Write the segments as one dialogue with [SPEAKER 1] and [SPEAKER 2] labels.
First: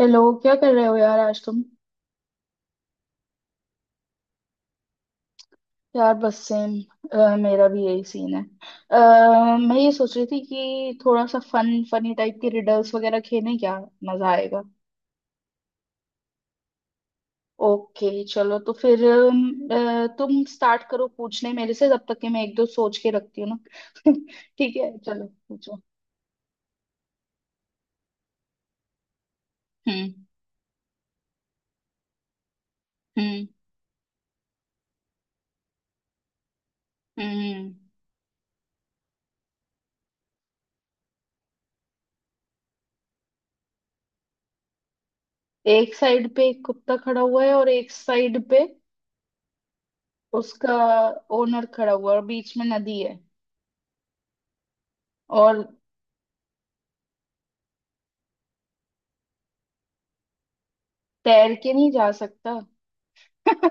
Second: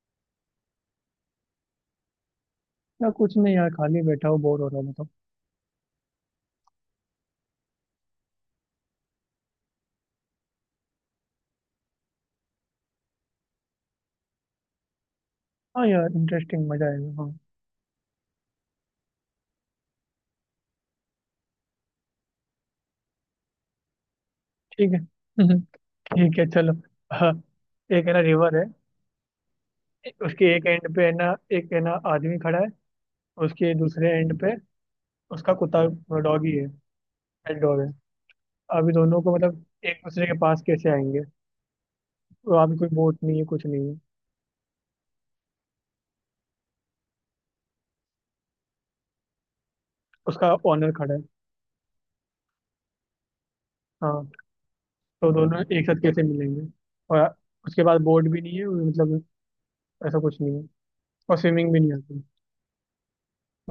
[SPEAKER 1] Hello, क्या कर रहे हो यार आज तुम?
[SPEAKER 2] या कुछ नहीं यार, खाली बैठा हूँ, बोर हो रहा हूँ तो।
[SPEAKER 1] यार बस सेम। मेरा भी यही सीन है। अ, मैं ये सोच रही थी कि थोड़ा सा फन फनी टाइप के रिडल्स वगैरह खेलें क्या? मजा आएगा।
[SPEAKER 2] हाँ यार, इंटरेस्टिंग, मजा आएगा। हाँ।
[SPEAKER 1] ओके चलो तो फिर तुम स्टार्ट करो पूछने मेरे से जब तक कि मैं एक दो सोच के रखती हूँ ना। ठीक
[SPEAKER 2] ठीक
[SPEAKER 1] है,
[SPEAKER 2] है।
[SPEAKER 1] चलो पूछो।
[SPEAKER 2] ठीक है, चलो। हाँ। एक है ना, रिवर है।
[SPEAKER 1] हम्म
[SPEAKER 2] उसके एक एंड पे है ना, एक है ना, आदमी खड़ा है।
[SPEAKER 1] हम्म
[SPEAKER 2] उसके दूसरे एंड पे उसका कुत्ता। डॉगी है। पेट
[SPEAKER 1] हम्म।
[SPEAKER 2] डॉग है। अभी दोनों को मतलब एक दूसरे के पास कैसे आएंगे? तो अभी कोई बोट नहीं है, कुछ नहीं है।
[SPEAKER 1] एक साइड पे एक कुत्ता खड़ा हुआ है और एक साइड पे
[SPEAKER 2] उसका
[SPEAKER 1] उसका
[SPEAKER 2] ओनर खड़ा है।
[SPEAKER 1] ओनर खड़ा हुआ है और बीच में नदी है।
[SPEAKER 2] हाँ। तो
[SPEAKER 1] और
[SPEAKER 2] दोनों एक साथ कैसे मिलेंगे? और उसके पास बोट भी नहीं है मतलब, ऐसा कुछ नहीं है। और
[SPEAKER 1] तैर के
[SPEAKER 2] स्विमिंग भी
[SPEAKER 1] नहीं
[SPEAKER 2] नहीं
[SPEAKER 1] जा
[SPEAKER 2] आती।
[SPEAKER 1] सकता।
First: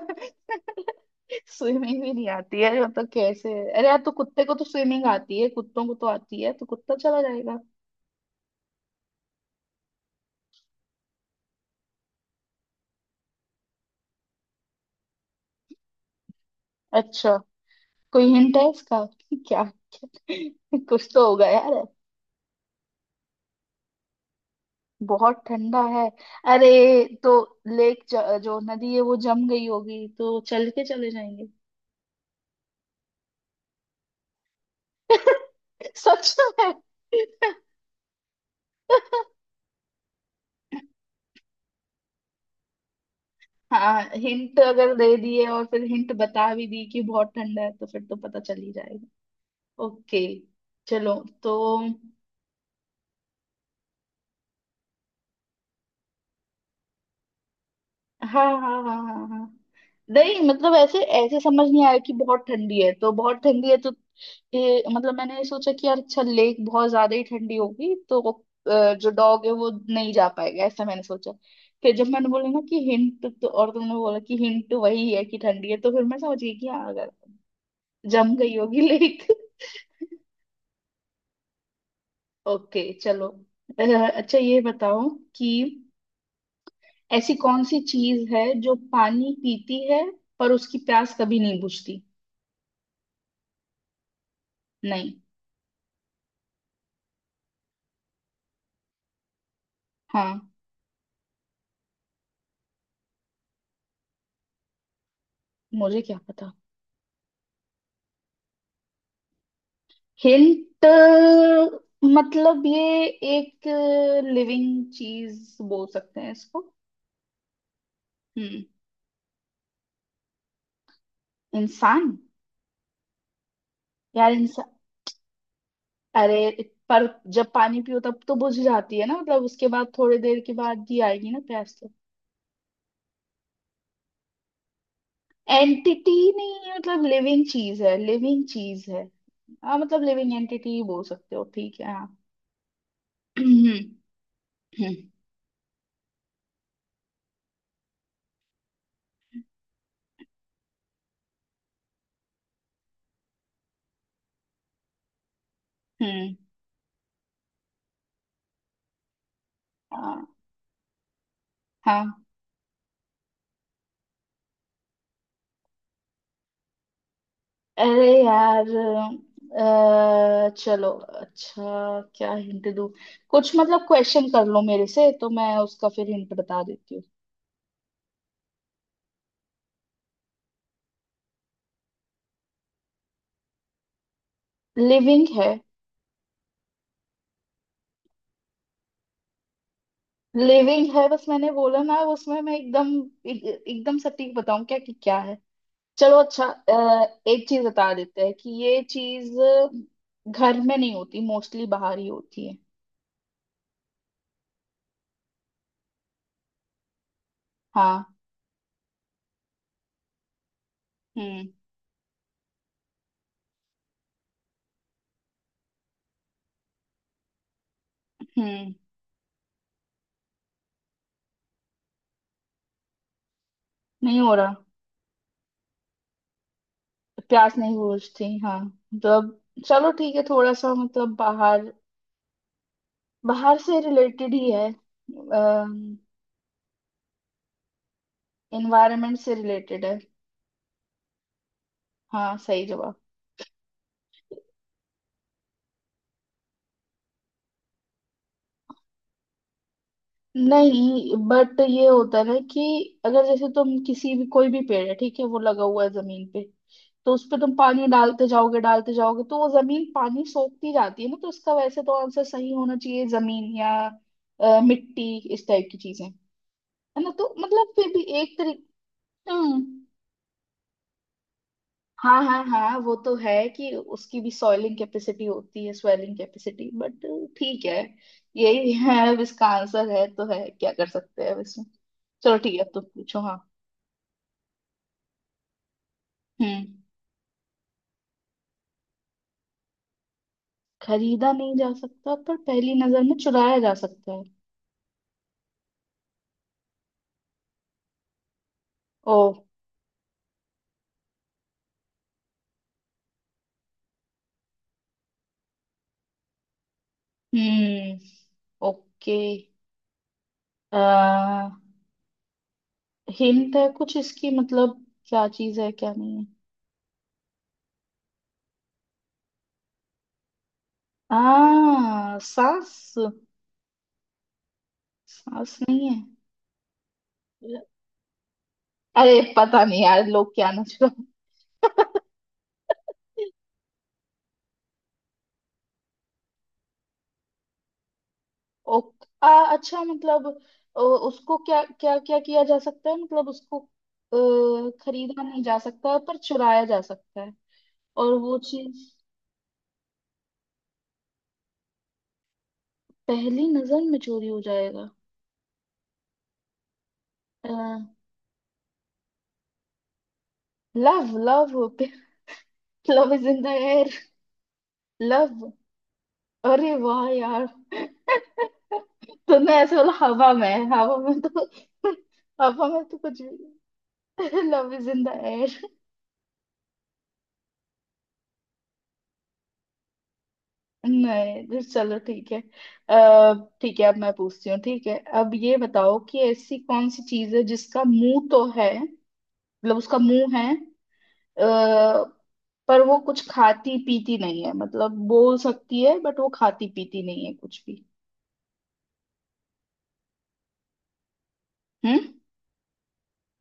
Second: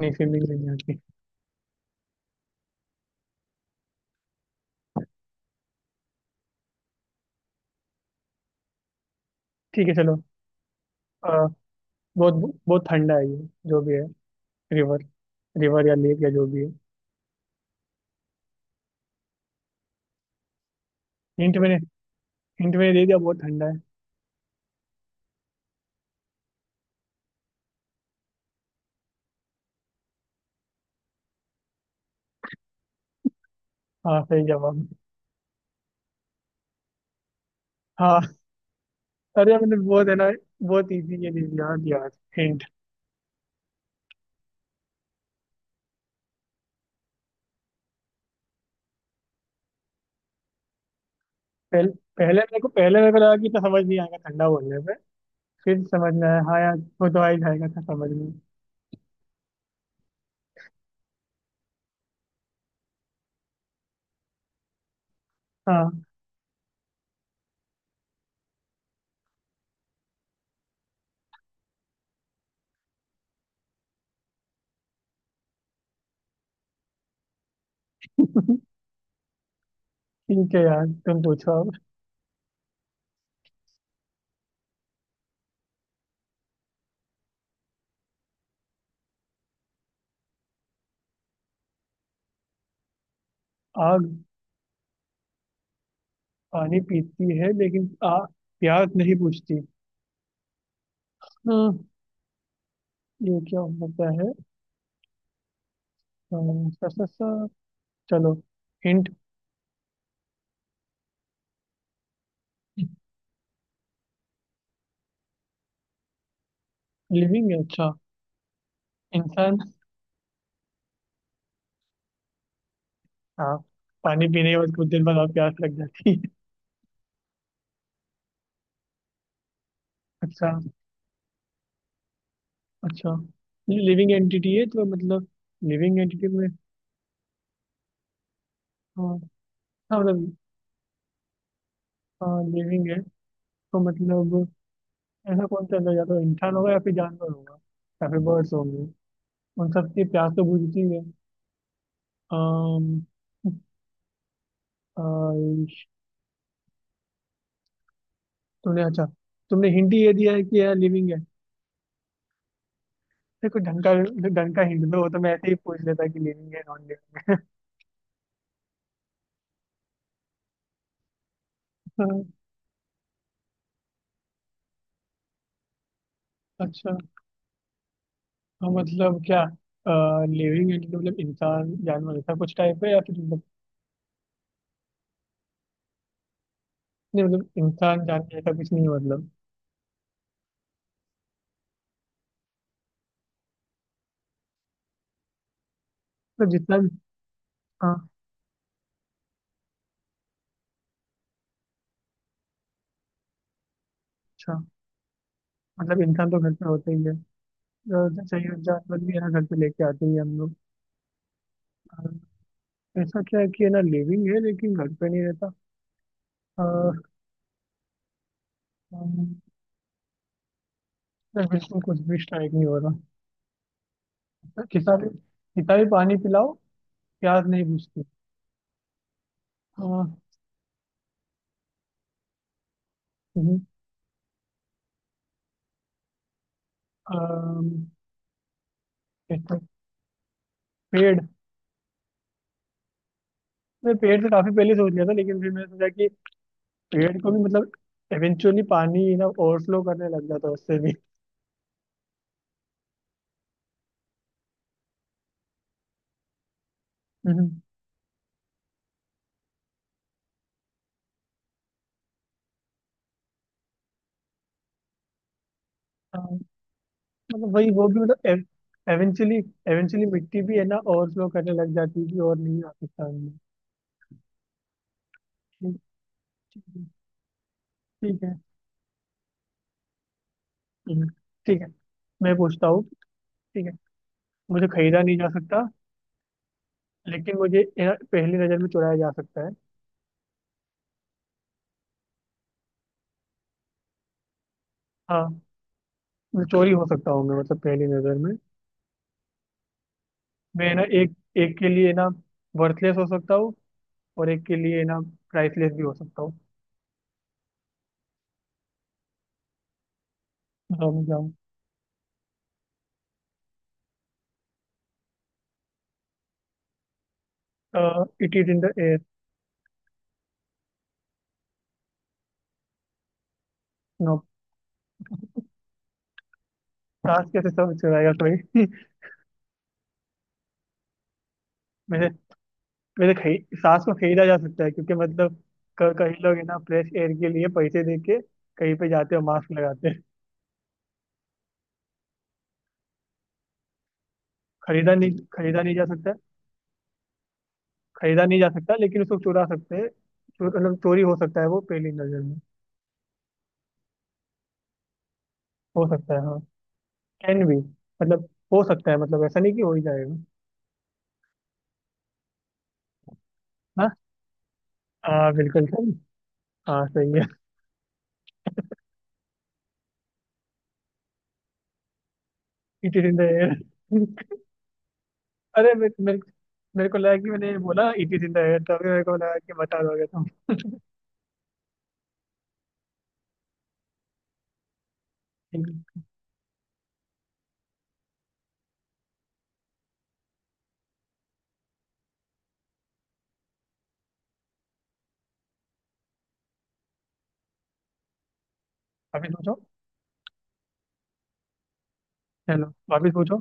[SPEAKER 2] नहीं, स्विमिंग भी नहीं आती।
[SPEAKER 1] स्विमिंग भी नहीं आती है मतलब कैसे? अरे यार, तो कुत्ते को तो स्विमिंग आती है, कुत्तों को तो आती है तो कुत्ता चला जाएगा।
[SPEAKER 2] ठीक है, चलो। आ, बहुत बहुत ठंडा है ये, जो भी है। रिवर रिवर या लेक या जो भी है।
[SPEAKER 1] अच्छा, कोई हिंट है इसका क्या? कुछ तो होगा
[SPEAKER 2] हिंट मैंने
[SPEAKER 1] यार।
[SPEAKER 2] हिंट मैंने दे दिया, बहुत ठंडा है।
[SPEAKER 1] बहुत ठंडा है। अरे, तो लेक जो नदी है वो जम गई होगी तो चल के चले जाएंगे।
[SPEAKER 2] हाँ, सही जवाब।
[SPEAKER 1] सच में।
[SPEAKER 2] हाँ। अरे मैंने बहुत है ना, बहुत इजी ये दे दिया, यार। हिंट।
[SPEAKER 1] हाँ, हिंट अगर दे दिए और फिर हिंट बता भी दी कि बहुत ठंडा है तो फिर तो पता चल ही जाएगा। ओके चलो तो।
[SPEAKER 2] पहले पहले मेरे को लगा कि तो समझ नहीं आएगा, ठंडा बोलने पे। फिर समझ में आया, हाँ यार वो तो आ ही जाएगा था समझ में।
[SPEAKER 1] हाँ हाँ हाँ हाँ हाँ हाँ। नहीं मतलब ऐसे ऐसे समझ नहीं आया कि बहुत ठंडी है तो, बहुत ठंडी है तो ये मतलब मैंने सोचा कि यार
[SPEAKER 2] हाँ।
[SPEAKER 1] अच्छा लेक बहुत ज्यादा ही ठंडी होगी तो जो डॉग है वो नहीं जा पाएगा, ऐसा मैंने सोचा। फिर जब मैंने बोला ना कि हिंट, तो और तुमने बोला कि हिंट वही है कि ठंडी है, तो फिर मैं समझ गई कि हाँ अगर जम गई होगी लेक।
[SPEAKER 2] ठीक है यार, तुम पूछो अब।
[SPEAKER 1] ओके चलो। अ, अच्छा ये बताओ कि ऐसी कौन सी चीज है जो पानी पीती है पर उसकी प्यास कभी नहीं बुझती?
[SPEAKER 2] आग।
[SPEAKER 1] नहीं।
[SPEAKER 2] पानी पीती है लेकिन आ प्यास नहीं बुझती।
[SPEAKER 1] हाँ।
[SPEAKER 2] हम्म। ये क्या हो सकता है?
[SPEAKER 1] मुझे क्या पता।
[SPEAKER 2] अम, सा, सा, सा। चलो, हिंट।
[SPEAKER 1] हिंट। मतलब ये एक लिविंग चीज बोल सकते हैं इसको।
[SPEAKER 2] लिविंग है, अच्छा।
[SPEAKER 1] हम्म।
[SPEAKER 2] इंसान।
[SPEAKER 1] इंसान?
[SPEAKER 2] हाँ। पानी
[SPEAKER 1] यार
[SPEAKER 2] पीने के
[SPEAKER 1] इंसान।
[SPEAKER 2] बाद कुछ देर बाद और प्यास लग जाती है।
[SPEAKER 1] अरे, पर जब पानी पियो तब तो बुझ जाती है ना, मतलब उसके बाद थोड़े देर
[SPEAKER 2] अच्छा,
[SPEAKER 1] के बाद ही आएगी ना प्यास तो।
[SPEAKER 2] अच्छा। लिविंग एंटिटी है तो मतलब, लिविंग
[SPEAKER 1] एंटिटी
[SPEAKER 2] एंटिटी में।
[SPEAKER 1] नहीं है, मतलब लिविंग चीज है, लिविंग चीज है।
[SPEAKER 2] हाँ। हाँ,
[SPEAKER 1] हाँ, मतलब लिविंग
[SPEAKER 2] मतलब
[SPEAKER 1] एंटिटी बोल सकते हो, ठीक है हाँ।
[SPEAKER 2] हाँ, लिविंग है।
[SPEAKER 1] हम्म,
[SPEAKER 2] तो मतलब ऐसा कौन सा अंदर जाता है, इंसान होगा या फिर जानवर होगा, या फिर बर्ड्स होंगे? उन सब की प्यास तो बुझती है। अम, अम,
[SPEAKER 1] हम्म।
[SPEAKER 2] तुमने अच्छा, तुमने हिंट ही ये
[SPEAKER 1] हाँ
[SPEAKER 2] दिया है कि यह लिविंग है।
[SPEAKER 1] हाँ।
[SPEAKER 2] देखो, ढंग का, ढंग का हिंट दो, वो तो मैं ऐसे ही पूछ लेता कि लिविंग है नॉन
[SPEAKER 1] अरे यार, चलो अच्छा,
[SPEAKER 2] लिविंग।
[SPEAKER 1] क्या हिंट दूँ? कुछ मतलब क्वेश्चन कर लो मेरे से तो मैं उसका फिर हिंट बता देती
[SPEAKER 2] अच्छा।
[SPEAKER 1] हूँ।
[SPEAKER 2] हाँ, मतलब क्या, लिविंग एंड मतलब इंसान जानवर ऐसा कुछ टाइप है, या फिर मतलब?
[SPEAKER 1] लिविंग है,
[SPEAKER 2] नहीं, मतलब इंसान जानवर ऐसा कुछ नहीं है मतलब।
[SPEAKER 1] लिविंग है, बस मैंने बोला ना, उसमें मैं एकदम एकदम सटीक बताऊं क्या कि क्या है? चलो अच्छा,
[SPEAKER 2] मतलब जितना भी।
[SPEAKER 1] एक चीज बता
[SPEAKER 2] हाँ।
[SPEAKER 1] देते हैं कि ये चीज घर में नहीं होती, मोस्टली बाहर ही होती है।
[SPEAKER 2] अच्छा, मतलब इंसान तो घर पे होता ही है।
[SPEAKER 1] हाँ,
[SPEAKER 2] जैसे ये जानवर भी है ना, घर पे लेके आते ही हैं हम लोग।
[SPEAKER 1] हम्म
[SPEAKER 2] अ, ऐसा क्या है कि है ना लिविंग है लेकिन घर पे नहीं रहता? अ,
[SPEAKER 1] हम्म।
[SPEAKER 2] हम- यार, बिल्कुल कुछ भी स्ट्राइक नहीं हो रहा।
[SPEAKER 1] नहीं हो रहा।
[SPEAKER 2] कितना भी पानी पिलाओ, प्यास
[SPEAKER 1] प्यास
[SPEAKER 2] नहीं
[SPEAKER 1] नहीं
[SPEAKER 2] बुझती।
[SPEAKER 1] बुझती, हाँ। तो अब, चलो ठीक
[SPEAKER 2] हाँ।
[SPEAKER 1] है थोड़ा सा मतलब बाहर बाहर
[SPEAKER 2] हम्म,
[SPEAKER 1] से रिलेटेड ही है।
[SPEAKER 2] अम,
[SPEAKER 1] एनवायरनमेंट से
[SPEAKER 2] एक तो
[SPEAKER 1] रिलेटेड है।
[SPEAKER 2] पेड़।
[SPEAKER 1] हाँ सही जवाब।
[SPEAKER 2] मैं पेड़ तो काफी पहले सोच लिया था, लेकिन फिर मैंने सोचा कि पेड़ को भी मतलब इवेंचुअली पानी ना ओवरफ्लो करने लग जाता है उससे भी।
[SPEAKER 1] नहीं बट ये होता है ना कि अगर जैसे तुम किसी भी कोई भी पेड़ है ठीक है वो लगा हुआ है जमीन पे, तो उस पे तुम
[SPEAKER 2] हम्म,
[SPEAKER 1] पानी डालते जाओगे तो वो जमीन पानी सोखती जाती है ना, तो इसका वैसे तो आंसर सही होना चाहिए जमीन या मिट्टी इस टाइप की चीजें,
[SPEAKER 2] हाँ,
[SPEAKER 1] है ना, तो
[SPEAKER 2] मतलब वही,
[SPEAKER 1] मतलब
[SPEAKER 2] वो
[SPEAKER 1] फिर
[SPEAKER 2] भी
[SPEAKER 1] भी एक
[SPEAKER 2] मतलब
[SPEAKER 1] तरीके।
[SPEAKER 2] एवेंचुअली। एवेंचुअली मिट्टी भी है ना ओवरफ्लो करने लग जाती थी,
[SPEAKER 1] हाँ
[SPEAKER 2] और
[SPEAKER 1] हाँ
[SPEAKER 2] नहीं
[SPEAKER 1] हाँ, वो तो
[SPEAKER 2] पाकिस्तान में।
[SPEAKER 1] है कि उसकी भी सॉइलिंग कैपेसिटी होती है,
[SPEAKER 2] ठीक
[SPEAKER 1] स्वेलिंग कैपेसिटी,
[SPEAKER 2] है।
[SPEAKER 1] बट ठीक है।
[SPEAKER 2] ठीक है।
[SPEAKER 1] यही है अब इसका आंसर है तो है, क्या कर
[SPEAKER 2] हम्म,
[SPEAKER 1] सकते हैं अब
[SPEAKER 2] ठीक
[SPEAKER 1] इसमें।
[SPEAKER 2] है, मैं
[SPEAKER 1] चलो ठीक है,
[SPEAKER 2] पूछता
[SPEAKER 1] अब
[SPEAKER 2] हूँ।
[SPEAKER 1] तुम पूछो, हाँ।
[SPEAKER 2] ठीक है। मुझे खरीदा नहीं जा सकता,
[SPEAKER 1] हम्म।
[SPEAKER 2] लेकिन मुझे ये ना पहली नजर में चुराया जा सकता है।
[SPEAKER 1] खरीदा नहीं जा सकता पर पहली नजर में चुराया जा सकता है।
[SPEAKER 2] हाँ। मैं चोरी हो सकता हूँ, मैं मतलब पहली नजर में।
[SPEAKER 1] ओ।
[SPEAKER 2] मैं है ना, एक, एक के लिए ना वर्थलेस हो सकता हूँ, और एक के लिए ना प्राइसलेस भी हो सकता हूँ।
[SPEAKER 1] हम्म। ओके।
[SPEAKER 2] बताओ मैं क्या हूँ।
[SPEAKER 1] आ, हिंट है कुछ इसकी, मतलब क्या चीज है, क्या नहीं है?
[SPEAKER 2] It is in the air.
[SPEAKER 1] सांस?
[SPEAKER 2] नो।
[SPEAKER 1] सांस नहीं है?
[SPEAKER 2] सांस कैसे समझ चलाएगा कोई।
[SPEAKER 1] अरे पता नहीं यार लोग क्या ना।
[SPEAKER 2] वैसे, सांस को खरीदा जा सकता है, क्योंकि मतलब कई लोग है ना फ्रेश एयर के लिए पैसे दे के कहीं
[SPEAKER 1] ओ,
[SPEAKER 2] पे जाते हैं,
[SPEAKER 1] आ,
[SPEAKER 2] मास्क
[SPEAKER 1] अच्छा
[SPEAKER 2] लगाते हैं।
[SPEAKER 1] मतलब उसको क्या क्या क्या किया जा सकता है, मतलब उसको खरीदा नहीं जा
[SPEAKER 2] खरीदा नहीं जा
[SPEAKER 1] सकता
[SPEAKER 2] सकता।
[SPEAKER 1] पर चुराया जा सकता है? और
[SPEAKER 2] खरीदा
[SPEAKER 1] वो
[SPEAKER 2] नहीं जा सकता,
[SPEAKER 1] चीज
[SPEAKER 2] लेकिन उसको चुरा सकते हैं, मतलब चोरी हो सकता है वो पहली नजर में।
[SPEAKER 1] पहली नजर में चोरी हो जाएगा?
[SPEAKER 2] हो सकता है, हाँ। कैन भी मतलब हो सकता है, मतलब ऐसा नहीं कि हो ही जाएगा।
[SPEAKER 1] Love, love! Love is in the
[SPEAKER 2] हाँ।
[SPEAKER 1] एयर।
[SPEAKER 2] हाँ,
[SPEAKER 1] लव।
[SPEAKER 2] बिल्कुल सही।
[SPEAKER 1] अरे
[SPEAKER 2] हाँ,
[SPEAKER 1] वाह
[SPEAKER 2] सही है।
[SPEAKER 1] यार। तुमने ऐसे बोला हवा में है। हवा में तो हवा में
[SPEAKER 2] इट
[SPEAKER 1] तो
[SPEAKER 2] इज इन द
[SPEAKER 1] कुछ
[SPEAKER 2] एयर।
[SPEAKER 1] भी। लव इज इन द
[SPEAKER 2] अरे
[SPEAKER 1] एयर।
[SPEAKER 2] मेरे, मेरे को लगा कि मैंने ये बोला it is in the air, तभी मेरे को लगा कि बता दोगे तुम।
[SPEAKER 1] नहीं, तो चलो ठीक है। अह, ठीक है अब मैं पूछती हूँ, ठीक है अब ये
[SPEAKER 2] ठीक
[SPEAKER 1] बताओ
[SPEAKER 2] है,
[SPEAKER 1] कि ऐसी कौन सी चीज है जिसका मुंह तो है, मतलब उसका मुंह है, अह, पर वो कुछ खाती पीती नहीं है, मतलब बोल सकती है बट वो खाती पीती नहीं है कुछ भी।
[SPEAKER 2] वापिस पूछो।
[SPEAKER 1] हम्म।
[SPEAKER 2] चलो वापिस पूछो।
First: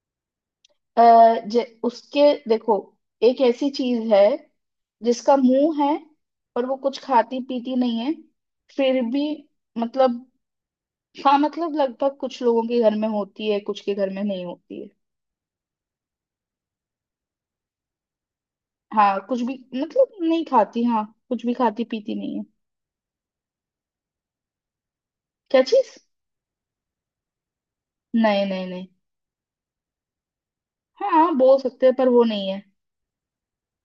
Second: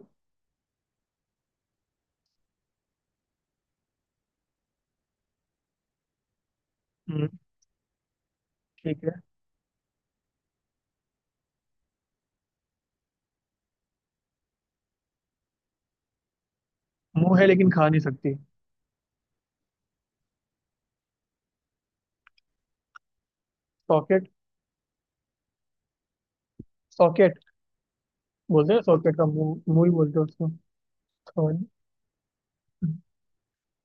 [SPEAKER 1] उसके देखो, एक ऐसी चीज है जिसका मुंह है पर वो कुछ
[SPEAKER 2] हम्म,
[SPEAKER 1] खाती पीती नहीं है फिर
[SPEAKER 2] ठीक है।
[SPEAKER 1] भी, मतलब हाँ, मतलब लगभग कुछ लोगों के घर में होती है, कुछ के घर में नहीं होती है।
[SPEAKER 2] मुंह है लेकिन खा नहीं सकती।
[SPEAKER 1] हाँ, कुछ भी मतलब नहीं खाती, हाँ कुछ भी खाती पीती नहीं है।
[SPEAKER 2] सॉकेट।
[SPEAKER 1] क्या चीज?
[SPEAKER 2] सॉकेट।
[SPEAKER 1] नहीं नहीं
[SPEAKER 2] बोलते हैं
[SPEAKER 1] नहीं।
[SPEAKER 2] सॉकेट का मुंह, मुंह ही बोलते हैं उसको।
[SPEAKER 1] हाँ
[SPEAKER 2] और
[SPEAKER 1] बोल सकते हैं, पर वो नहीं है।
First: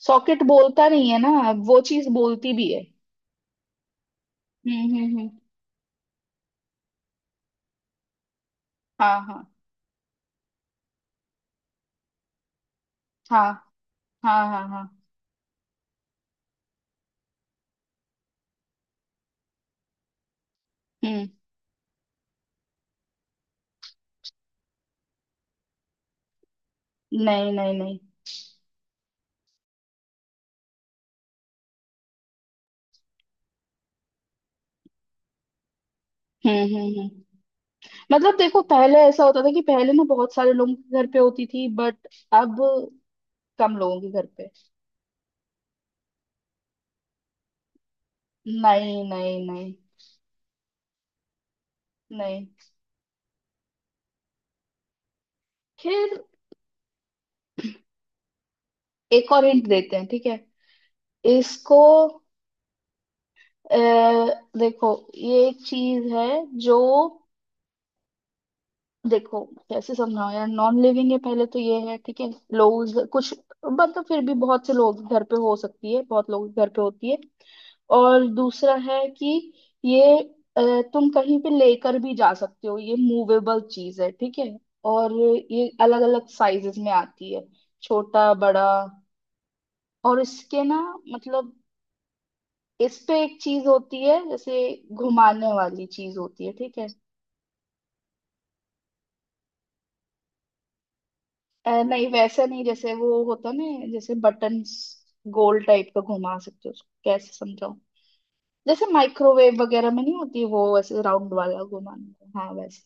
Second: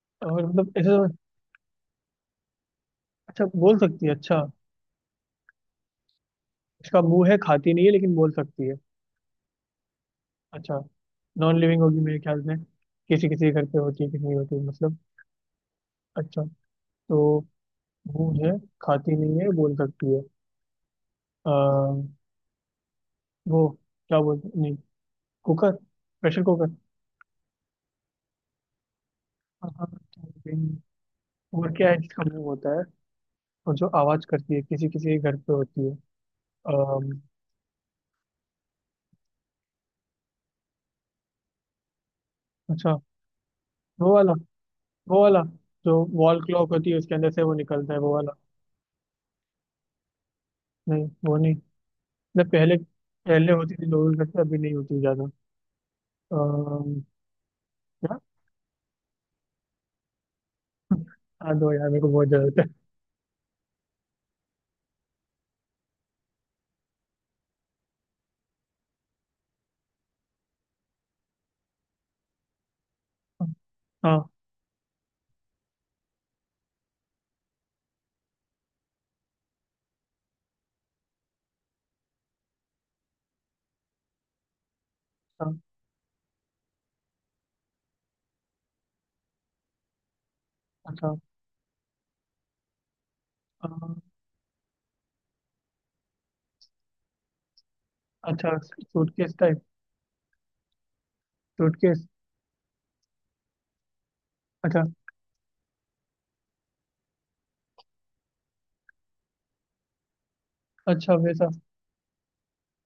[SPEAKER 1] सॉकेट
[SPEAKER 2] और मतलब
[SPEAKER 1] बोलता
[SPEAKER 2] ऐसे
[SPEAKER 1] नहीं
[SPEAKER 2] तो,
[SPEAKER 1] है ना। वो चीज बोलती भी है।
[SPEAKER 2] अच्छा बोल सकती है, अच्छा।
[SPEAKER 1] हम्म।
[SPEAKER 2] इसका मुंह है, खाती नहीं है लेकिन बोल सकती है।
[SPEAKER 1] हाँ हाँ
[SPEAKER 2] अच्छा। नॉन लिविंग होगी मेरे ख्याल में। किसी
[SPEAKER 1] हाँ।
[SPEAKER 2] किसी के घर पे होती है, किसी नहीं
[SPEAKER 1] हाँ
[SPEAKER 2] होती
[SPEAKER 1] हाँ हाँ।
[SPEAKER 2] मतलब। अच्छा। तो मुंह है, खाती नहीं है, बोल सकती
[SPEAKER 1] हम्म।
[SPEAKER 2] है। वो, क्या बोलते नहीं, कुकर। Pressure cooker.
[SPEAKER 1] नहीं नहीं नहीं।
[SPEAKER 2] हाँ, हाँ, और क्या है, इसका मुंह होता है, और जो आवाज करती है, किसी किसी के घर पे होती है।
[SPEAKER 1] हम्म।
[SPEAKER 2] अम,
[SPEAKER 1] मतलब देखो, पहले ऐसा होता था कि पहले ना बहुत सारे लोगों के घर पे होती थी, बट अब
[SPEAKER 2] अच्छा।
[SPEAKER 1] कम लोगों के
[SPEAKER 2] वो
[SPEAKER 1] घर
[SPEAKER 2] वाला,
[SPEAKER 1] पे।
[SPEAKER 2] वो वाला जो वॉल क्लॉक होती है उसके अंदर से वो निकलता है, वो वाला।
[SPEAKER 1] नहीं नहीं नहीं
[SPEAKER 2] नहीं, वो नहीं।
[SPEAKER 1] नहीं।
[SPEAKER 2] मतलब पहले, पहले होती थी लोगों के घर पे, अभी नहीं होती ज्यादा।
[SPEAKER 1] फिर
[SPEAKER 2] अम, क्या।
[SPEAKER 1] एक और हिंट देते हैं ठीक है,
[SPEAKER 2] हाँ दो
[SPEAKER 1] इसको
[SPEAKER 2] यार, मेरे को बहुत जरूरत है।
[SPEAKER 1] अ, देखो ये एक चीज है, जो, देखो कैसे समझाओ यार, नॉन लिविंग है पहले तो ये है ठीक है, लोग कुछ मतलब फिर
[SPEAKER 2] हाँ,
[SPEAKER 1] भी बहुत से लोग घर पे हो सकती है, बहुत लोग घर पे होती है, और दूसरा है कि ये अ, तुम कहीं पे लेकर भी जा सकते हो, ये मूवेबल चीज है ठीक है, और
[SPEAKER 2] हाँ।
[SPEAKER 1] ये अलग अलग साइजेस में आती है, छोटा बड़ा, और इसके ना
[SPEAKER 2] अच्छा।
[SPEAKER 1] मतलब इस पे एक चीज
[SPEAKER 2] अम,
[SPEAKER 1] होती है, जैसे घुमाने वाली चीज होती है ठीक है।
[SPEAKER 2] अच्छा सूटकेस टाइप।
[SPEAKER 1] नहीं
[SPEAKER 2] सूटकेस।
[SPEAKER 1] वैसा नहीं, जैसे वो होता ना, जैसे बटन्स,
[SPEAKER 2] अच्छा।
[SPEAKER 1] गोल टाइप का घुमा सकते हो उसको, कैसे समझाऊं, जैसे माइक्रोवेव वगैरह में नहीं होती वो वैसे
[SPEAKER 2] अच्छा
[SPEAKER 1] राउंड
[SPEAKER 2] वैसा।
[SPEAKER 1] वाला घुमाने का, हाँ वैसे।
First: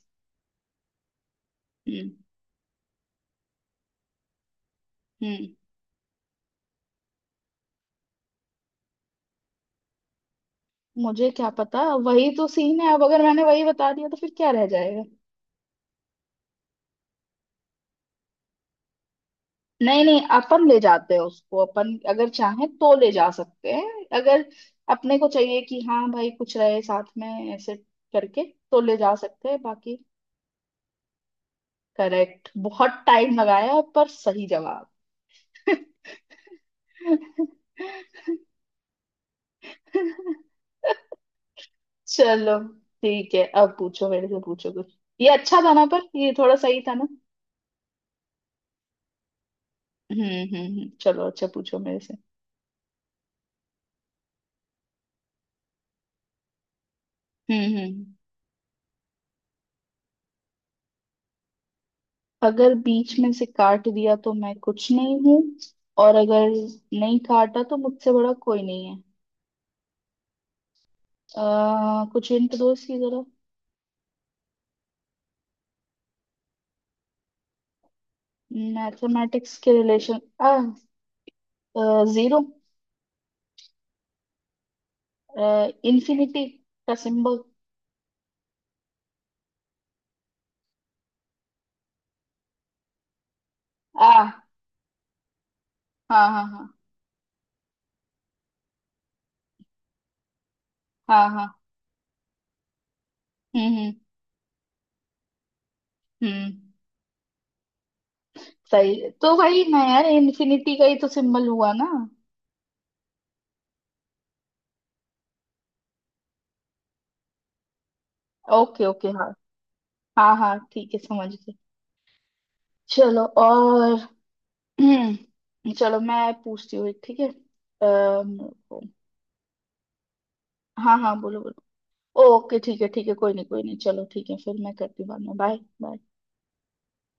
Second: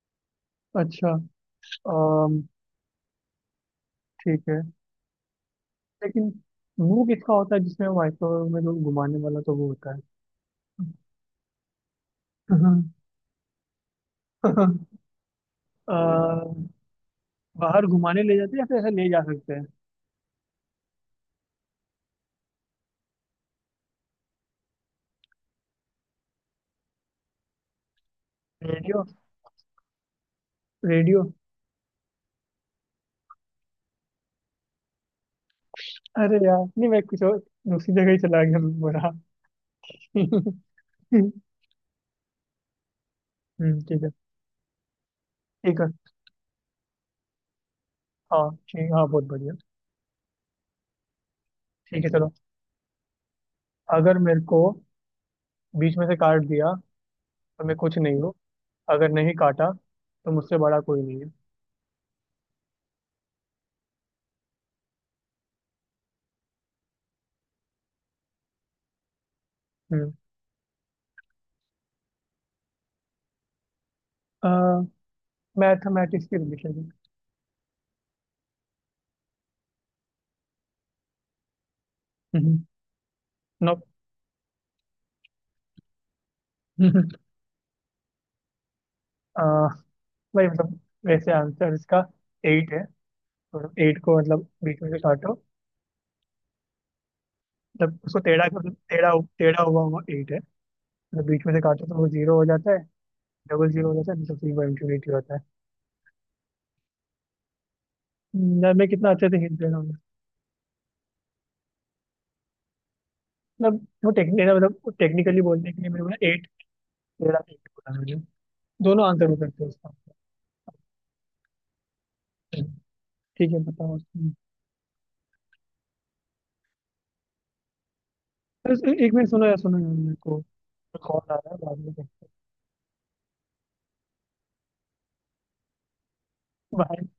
[SPEAKER 2] अच्छा।
[SPEAKER 1] हम्म
[SPEAKER 2] ठीक है।
[SPEAKER 1] हम्म।
[SPEAKER 2] लेकिन वो किसका होता है जिसमें माइक्रोवेव में लोग घुमाने वाला तो वो होता है?
[SPEAKER 1] मुझे क्या पता, वही तो सीन है अब, अगर मैंने वही बता दिया तो फिर क्या रह जाएगा?
[SPEAKER 2] अ, बाहर घुमाने ले जाते हैं या फिर ऐसे ले जा सकते हैं?
[SPEAKER 1] नहीं नहीं, अपन ले जाते हैं उसको, अपन अगर चाहें तो ले जा सकते हैं, अगर अपने को चाहिए कि हाँ भाई कुछ रहे साथ में, ऐसे करके तो ले
[SPEAKER 2] रेडियो।
[SPEAKER 1] जा सकते हैं बाकी।
[SPEAKER 2] रेडियो।
[SPEAKER 1] करेक्ट, बहुत टाइम लगाया है, पर सही जवाब।
[SPEAKER 2] अरे यार, नहीं मैं कुछ और, दूसरी जगह ही चला गया, मैं बोला।
[SPEAKER 1] चलो ठीक है, अब
[SPEAKER 2] ठीक
[SPEAKER 1] पूछो
[SPEAKER 2] है।
[SPEAKER 1] मेरे से, पूछो कुछ, ये अच्छा था
[SPEAKER 2] ठीक
[SPEAKER 1] ना
[SPEAKER 2] है।
[SPEAKER 1] पर, ये थोड़ा सही था ना।
[SPEAKER 2] हाँ ठीक, हाँ बहुत बढ़िया।
[SPEAKER 1] हम्म चलो अच्छा पूछो मेरे
[SPEAKER 2] ठीक है,
[SPEAKER 1] से।
[SPEAKER 2] चलो। अगर मेरे को बीच में से काट दिया तो मैं कुछ
[SPEAKER 1] हम्म।
[SPEAKER 2] नहीं हूँ, अगर नहीं काटा तो मुझसे बड़ा कोई नहीं है।
[SPEAKER 1] अगर बीच में से काट दिया तो मैं कुछ नहीं हूँ, और अगर नहीं काटा तो मुझसे बड़ा कोई नहीं है। कुछ हिंट दो इसकी जरा।
[SPEAKER 2] हम्म। मैथमेटिक्स की रिलेशन।
[SPEAKER 1] मैथमेटिक्स के रिलेशन? जीरो?
[SPEAKER 2] नो।
[SPEAKER 1] इन्फिनिटी का सिंबल?
[SPEAKER 2] भाई मतलब, वैसे आंसर इसका एट है, और एट
[SPEAKER 1] आ
[SPEAKER 2] को मतलब बीच में से काटो,
[SPEAKER 1] हाँ हाँ हाँ
[SPEAKER 2] मतलब उसको टेढ़ा कर, टेढ़ा। टेढ़ा हुआ हुआ एट है। मतलब
[SPEAKER 1] हाँ
[SPEAKER 2] बीच में
[SPEAKER 1] हाँ।
[SPEAKER 2] से काटो तो वो जीरो हो जाता है,
[SPEAKER 1] हम्म
[SPEAKER 2] डबल जीरो
[SPEAKER 1] हम्म
[SPEAKER 2] हो जाता है, मतलब फिर इंफिनिटी होता है।
[SPEAKER 1] हम्म।
[SPEAKER 2] न, मैं
[SPEAKER 1] सही है।
[SPEAKER 2] कितना अच्छे
[SPEAKER 1] तो
[SPEAKER 2] से हिंट
[SPEAKER 1] वही
[SPEAKER 2] दे रहा
[SPEAKER 1] ना
[SPEAKER 2] हूँ।
[SPEAKER 1] यार, इन्फिनिटी का ही तो सिंबल हुआ ना।
[SPEAKER 2] मतलब वो टेक्निक मतलब टेक्निकली बोलने के लिए मैंने बोला एट, टेढ़ा एट बोला मैंने।
[SPEAKER 1] ओके
[SPEAKER 2] दोनों
[SPEAKER 1] ओके हाँ।
[SPEAKER 2] आंसर हो सकते हैं उसका।
[SPEAKER 1] हाँ हाँ ठीक है, समझ गई। चलो
[SPEAKER 2] ठीक है, बताओ।
[SPEAKER 1] और। चलो मैं पूछती हूँ एक, ठीक है
[SPEAKER 2] बस
[SPEAKER 1] रुको।
[SPEAKER 2] एक मिनट, सुनो यार, मेरे को
[SPEAKER 1] हाँ हाँ,
[SPEAKER 2] कॉल आ
[SPEAKER 1] बोलो
[SPEAKER 2] रहा है, बाद
[SPEAKER 1] बोलो।
[SPEAKER 2] में करते हैं।
[SPEAKER 1] ओके ठीक है, ठीक है कोई नहीं, कोई नहीं चलो ठीक है, फिर मैं करती हूँ बाद में, बाय बाय।
[SPEAKER 2] Bye.